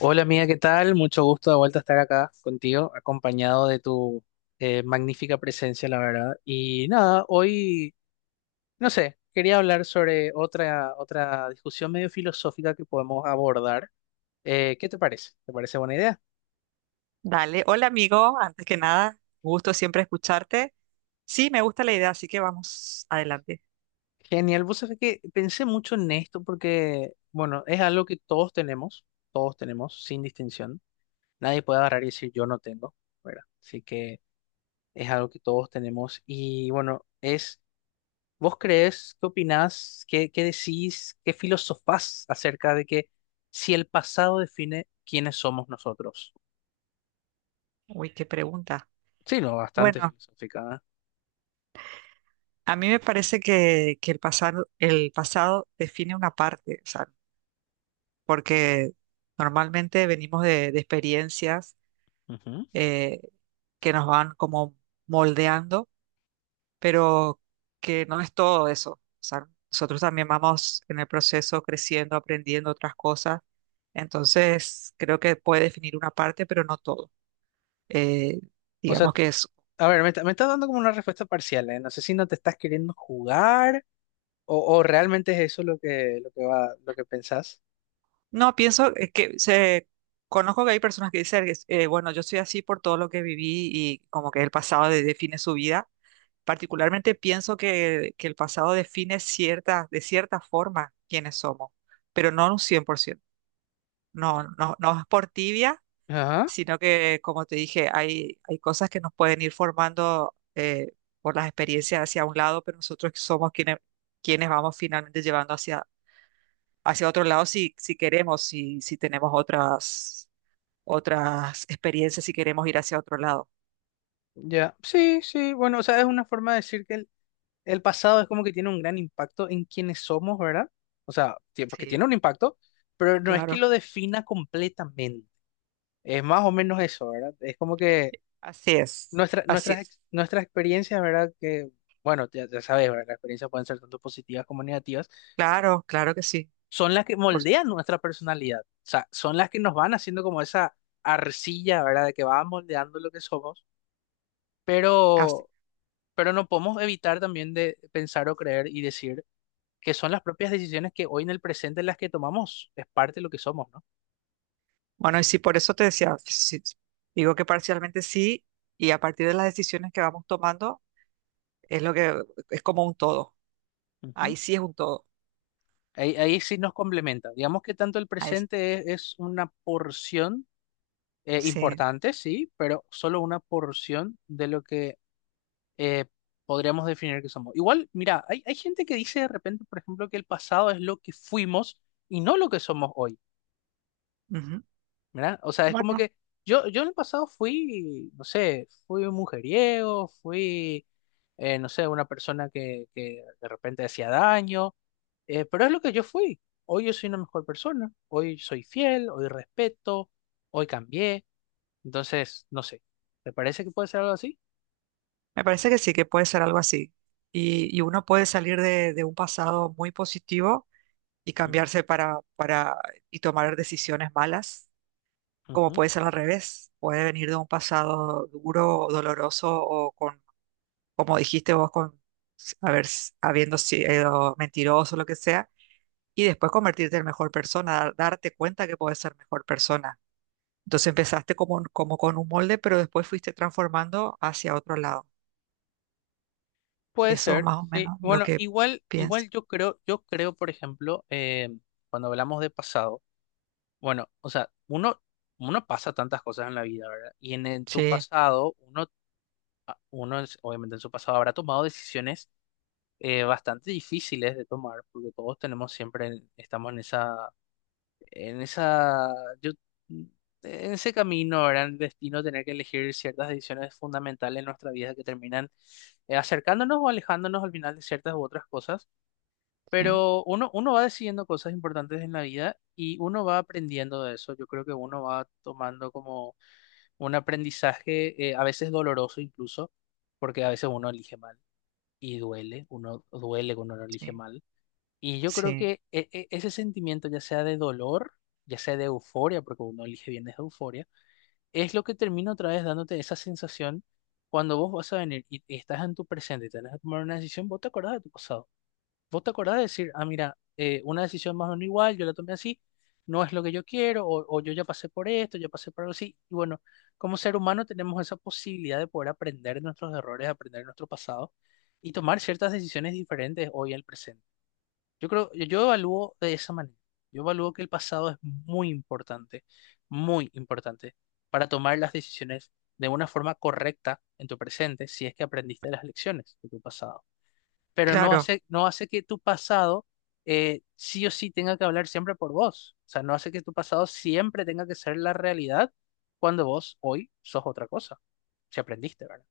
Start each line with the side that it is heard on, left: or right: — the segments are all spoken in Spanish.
left: Hola amiga, ¿qué tal? Mucho gusto de vuelta estar acá contigo, acompañado de tu magnífica presencia, la verdad. Y nada, hoy, no sé, quería hablar sobre otra discusión medio filosófica que podemos abordar. ¿qué te parece? ¿Te parece buena idea?
right: Dale, hola amigo, antes que nada, gusto siempre escucharte. Sí, me gusta la idea, así que vamos adelante.
left: Genial, vos sabés que pensé mucho en esto porque, bueno, es algo que todos tenemos, sin distinción. Nadie puede agarrar y decir yo no tengo, ¿verdad? Así que es algo que todos tenemos y bueno, es... ¿Vos creés, qué opinás, qué decís, qué filosofás acerca de que si el pasado define quiénes somos nosotros?
right: Uy, qué pregunta.
left: Sí, no, bastante
right: Bueno,
left: filosófica,
right: a mí me parece que el pasado define una parte, o sea, porque normalmente venimos de experiencias
left: ¿eh? Ujú.
right: eh, que nos van como moldeando, pero que no es todo eso. O sea, nosotros también vamos en el proceso creciendo, aprendiendo otras cosas. Entonces, creo que puede definir una parte, pero no todo. Eh,
left: O sea,
right: digamos que es...
left: a ver, me estás dando como una respuesta parcial, ¿eh? No sé si no te estás queriendo jugar o realmente es eso lo que va, lo que pensás.
right: No, pienso que se... Conozco que hay personas que dicen, bueno, yo soy así por todo lo que viví y como que el define su vida. Particularmente pienso que el pasado define cierta, de cierta forma quiénes somos, pero no un cien por ciento. No, no, no es por tibia,
left: Ajá,
right: sino que, como te dije, hay cosas que nos pueden ir formando por las experiencias hacia un lado, pero nosotros somos quienes vamos finalmente llevando hacia, hacia otro lado si, si queremos, si, si tenemos otras, otras experiencias, si queremos ir hacia otro lado.
left: ya. Sí, sí, bueno, o sea, es una forma de decir que el pasado es como que tiene un gran impacto en quienes somos, ¿verdad? O sea, tiempo que
right: Sí,
left: tiene un impacto, pero no es que
right: claro,
left: lo defina completamente. Es más o menos eso, ¿verdad? Es como que
right: así es, así es.
left: nuestras experiencias, ¿verdad? Que, bueno, ya sabes, ¿verdad? Las experiencias pueden ser tanto positivas como negativas,
right: Claro, claro que sí.
left: son las que
right: por su-
left: moldean nuestra personalidad. O sea, son las que nos van haciendo como esa arcilla, ¿verdad? De que va moldeando lo que somos,
right: Así.
left: pero, pero no podemos evitar también de pensar o creer y decir que son las propias decisiones que hoy en el presente las que tomamos, es parte de lo que somos, ¿no?
right: Bueno, y sí, por eso te decía, sí, digo que parcialmente sí, y a partir de las decisiones que vamos tomando, es lo que es como un todo.
left: Ujú.
right: Ahí sí es un todo.
left: Ahí sí nos complementa. Digamos que tanto el
right: Ahí s-
left: presente es una porción
right: sí.
left: importante, sí, pero solo una porción de lo que eh, podríamos definir que somos. Igual, mira, hay gente que dice de repente, por ejemplo, que el pasado es lo que fuimos y no lo que somos hoy.
right: Ujú.
left: ¿Verdad? O sea, es como
right: Bueno,
left: que yo en el pasado fui, no sé, fui un mujeriego, fui, no sé, una persona que de repente hacía daño, pero es lo que yo fui. Hoy yo soy una mejor persona, hoy soy fiel, hoy respeto, hoy cambié. Entonces, no sé, ¿te parece que puede ser algo así?
right: me parece que sí, que puede ser algo así. Y uno puede salir de un pasado muy positivo y
left: Mm,
right: cambiarse para y tomar decisiones malas, como
left: ujú.
right: puede ser al revés. Puede venir de un pasado duro o doloroso o con, como dijiste vos, con habiendo sido mentiroso, lo que sea, y después convertirte en mejor persona, darte cuenta que puedes ser mejor persona. Entonces empezaste como, como con un molde, pero después fuiste transformando hacia otro lado.
left: Puede
right: Eso es
left: ser,
right: más o
left: sí.
right: menos lo
left: Bueno,
right: que
left: igual,
right: pienso.
left: igual yo creo, por ejemplo, cuando hablamos de pasado, bueno, o sea, uno pasa tantas cosas en la vida, ¿verdad? Y en tu
right: Sí,
left: pasado, uno, obviamente en su pasado habrá tomado decisiones bastante difíciles de tomar, porque todos tenemos siempre, estamos en en esa, yo, mm, en ese camino, ¿verdad? El destino, tener que elegir ciertas decisiones fundamentales en nuestra vida que terminan acercándonos o alejándonos al final de ciertas u otras cosas.
right: sí,
left: Pero uno va decidiendo cosas importantes en la vida y uno va aprendiendo de eso. Yo creo que uno va tomando como un aprendizaje, a veces doloroso incluso, porque a veces uno elige mal y duele, uno duele cuando uno elige
right: sí,
left: mal. Y yo creo
right: sí.
left: que ese sentimiento, ya sea de dolor, ya sea de euforia, porque uno elige bien desde euforia, es lo que termina otra vez dándote esa sensación cuando vos vas a venir y estás en tu presente y tenés que tomar una decisión, vos te acordás de tu pasado. ¿Vos te acordás de decir, ah, mira, una decisión más o menos igual, yo la tomé así, no es lo que yo quiero, o yo ya pasé por esto, ya pasé por algo así? Y bueno, como ser humano tenemos esa posibilidad de poder aprender de nuestros errores, aprender de nuestro pasado y tomar ciertas decisiones diferentes hoy al presente. Yo creo, yo evalúo de esa manera. Yo evalúo que el pasado es muy importante para tomar las decisiones de una forma correcta en tu presente si es que aprendiste las lecciones de tu pasado, pero no
right: Claro,
left: hace, no hace que tu pasado sí o sí tenga que hablar siempre por vos. O sea, no hace que tu pasado siempre tenga que ser la realidad cuando vos hoy sos otra cosa. Si aprendiste, ¿verdad?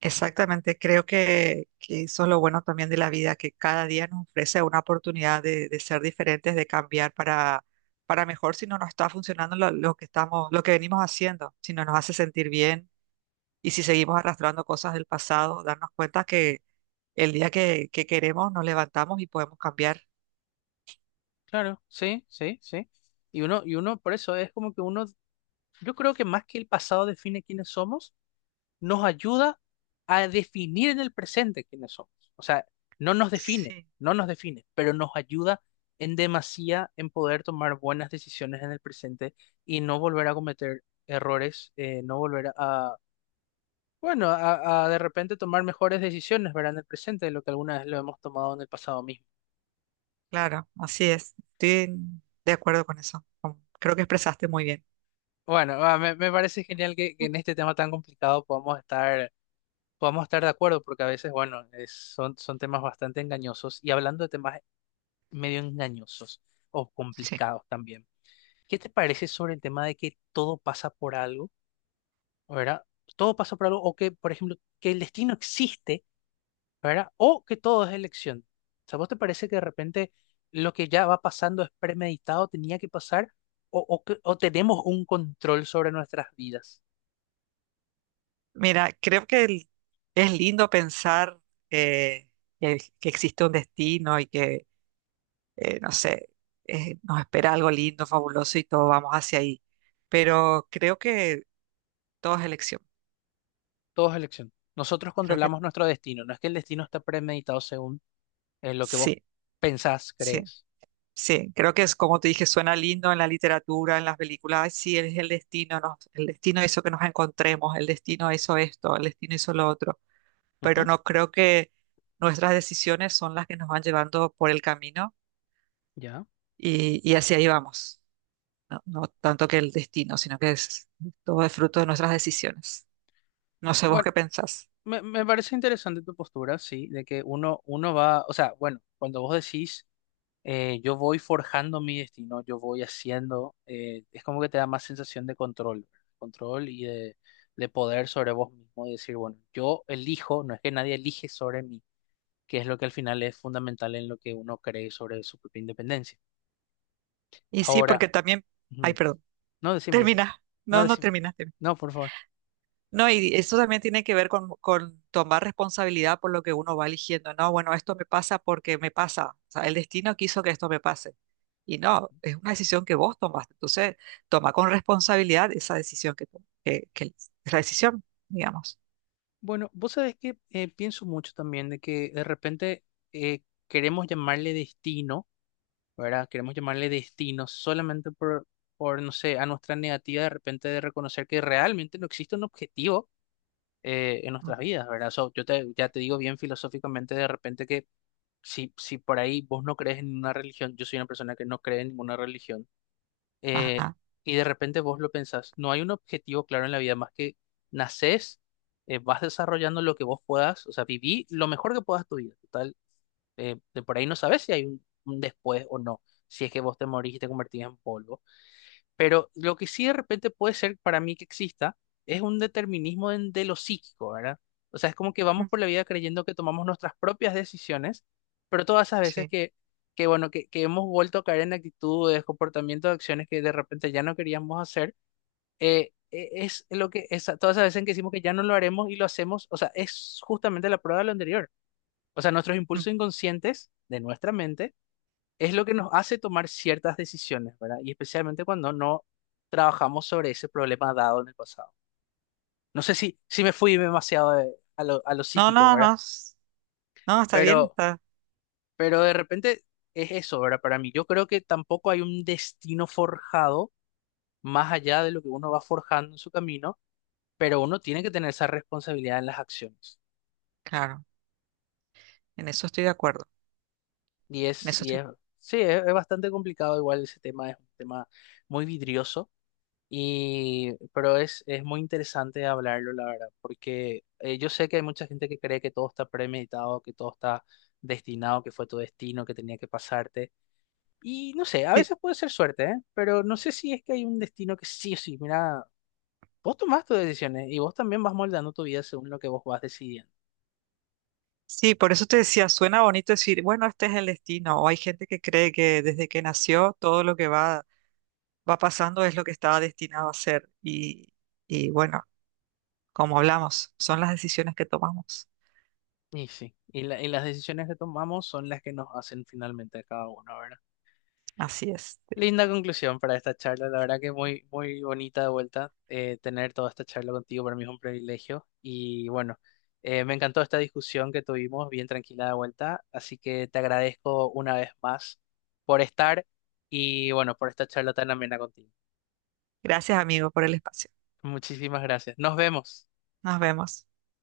right: exactamente. Creo que eso es lo bueno también de la vida, que cada día nos ofrece una oportunidad de ser diferentes, de cambiar para mejor si no nos está funcionando lo que estamos, lo que venimos haciendo, si no nos hace sentir bien y si seguimos arrastrando cosas del pasado, darnos cuenta que el día que queremos nos levantamos y podemos cambiar.
left: Claro, sí, sí, sí. Y uno, por eso es como que uno, yo creo que más que el pasado define quiénes somos, nos ayuda a definir en el presente quiénes somos. O sea, no nos define,
right: Sí,
left: no nos define, pero nos ayuda en demasía en poder tomar buenas decisiones en el presente y no volver a cometer errores, no volver a, bueno, a de repente tomar mejores decisiones, ¿verdad? En el presente de lo que alguna vez lo hemos tomado en el pasado mismo.
right: claro, así es. Estoy de acuerdo con eso. Creo que expresaste muy bien.
left: Bueno, ah, me parece genial que en este tema tan complicado podamos estar de acuerdo, porque a veces, bueno, son, son temas bastante engañosos. Y hablando de temas medio engañosos o
right: Sí.
left: complicados también. ¿Qué te parece sobre el tema de que todo pasa por algo, ¿verdad? Todo pasa por algo, o que, por ejemplo, que el destino existe, ¿verdad? O que todo es elección. O sea, ¿vos te parece que de repente lo que ya va pasando es premeditado, tenía que pasar, o tenemos un control sobre nuestras vidas?
right: Mira, creo que es lindo pensar eh, que existe un destino y que, no sé, nos espera algo lindo, fabuloso y todos vamos hacia ahí. Pero creo que todo es elección.
left: Todo es elección. Nosotros
right: Creo que
left: controlamos nuestro destino, no es que el destino está premeditado según lo que vos
right: sí,
left: pensás,
right: sí.
left: crees.
right: Sí, creo que es como te dije, suena lindo en la literatura, en las películas. Ay, sí, es el destino, el destino hizo que nos encontremos, el destino hizo esto, el destino hizo lo otro. Pero
left: Ujú,
right: no creo que nuestras decisiones son las que nos van llevando por el camino
left: ya.
right: y hacia ahí vamos. No, no tanto que el destino, sino que es todo es fruto de nuestras decisiones. No sé vos
left: Bueno.
right: qué pensás.
left: Me parece interesante tu postura, sí, de que uno, uno va, o sea, bueno, cuando vos decís, yo voy forjando mi destino, yo voy haciendo, es como que te da más sensación de control, control y de poder sobre vos mismo, y decir, bueno, yo elijo, no es que nadie elige sobre mí, que es lo que al final es fundamental en lo que uno cree sobre su propia independencia.
right: Y sí,
left: Ahora,
right: porque también. Ay,
left: ujú,
right: perdón.
left: no, decime,
right: Termina. No, no
left: decime,
right: terminaste.
left: no, por favor.
right: No, y eso también tiene que ver con tomar responsabilidad por lo que uno va eligiendo. No, bueno, esto me pasa porque me pasa. O sea, el destino quiso que esto me pase. Y no, es una decisión que vos tomaste. Entonces, toma con responsabilidad esa decisión que la decisión, digamos.
left: Bueno, vos sabés que pienso mucho también de que de repente eh, queremos llamarle destino, ¿verdad? Queremos llamarle destino solamente no sé, a nuestra negativa de repente de reconocer que realmente no existe un objetivo en
right: Ujú.
left: nuestras vidas, ¿verdad? So, yo te, ya te digo bien filosóficamente de repente que si por ahí vos no crees en ninguna religión, yo soy una persona que no cree en ninguna religión, eh,
right: Ajá.
left: y de repente vos lo pensás, no hay un objetivo claro en la vida más que nacés, vas desarrollando lo que vos puedas, o sea, viví lo mejor que puedas tu vida, total, de por ahí no sabes si hay un después o no, si es que vos te morís y te convertís en polvo, pero lo que sí de repente puede ser para mí que exista es un determinismo de lo psíquico, ¿verdad? O sea, es como que
right: Mm.
left: vamos por la vida creyendo que tomamos nuestras propias decisiones, pero todas esas veces
right: Sí.
left: que bueno, que hemos vuelto a caer en actitudes, comportamientos, acciones que de repente ya no queríamos hacer, es lo que, todas esas veces en que decimos que ya no lo haremos y lo hacemos, o sea, es justamente la prueba de lo anterior. O sea, nuestros
right: Mm.
left: impulsos inconscientes de nuestra mente es lo que nos hace tomar ciertas decisiones, ¿verdad? Y especialmente cuando no trabajamos sobre ese problema dado en el pasado. No sé si me fui demasiado a lo
right: No,
left: psíquico,
right: no,
left: ¿verdad?
right: no. No, está bien,
left: Pero,
right: está
left: pero de repente es eso, ¿verdad? Para mí, yo creo que tampoco hay un destino forjado más allá de lo que uno va forjando en su camino, pero uno tiene que tener esa responsabilidad en las acciones.
right: claro. En eso estoy de acuerdo.
left: Y
right: En
left: es,
right: eso
left: y
right: estoy.
left: es, sí, es bastante complicado, igual ese tema es un tema muy vidrioso. Y, pero es muy interesante hablarlo, la verdad, porque yo sé que hay mucha gente que cree que todo está premeditado, que todo está destinado, que fue tu destino, que tenía que pasarte. Y no sé, a
right: Sí.
left: veces puede ser suerte, ¿eh? Pero no sé si es que hay un destino que sí o sí, mira, vos tomás tus decisiones y vos también vas moldando tu vida según lo que vos vas decidiendo.
right: Sí, por eso te decía, suena bonito decir, bueno, este es el destino, o hay gente que cree que desde que nació todo lo que va, va pasando es lo que estaba destinado a ser. Y bueno, como hablamos, son las decisiones que tomamos.
left: Y sí, y las decisiones que tomamos son las que nos hacen finalmente a cada uno, ¿verdad?
right: Así es.
left: Linda conclusión para esta charla, la verdad que muy bonita de vuelta tener toda esta charla contigo, para mí es un privilegio y bueno, me encantó esta discusión que tuvimos bien tranquila de vuelta, así que te agradezco una vez más por estar y bueno, por esta charla tan amena contigo.
right: Gracias, amigo, por el espacio.
left: Muchísimas gracias. Nos vemos.
right: Nos vemos.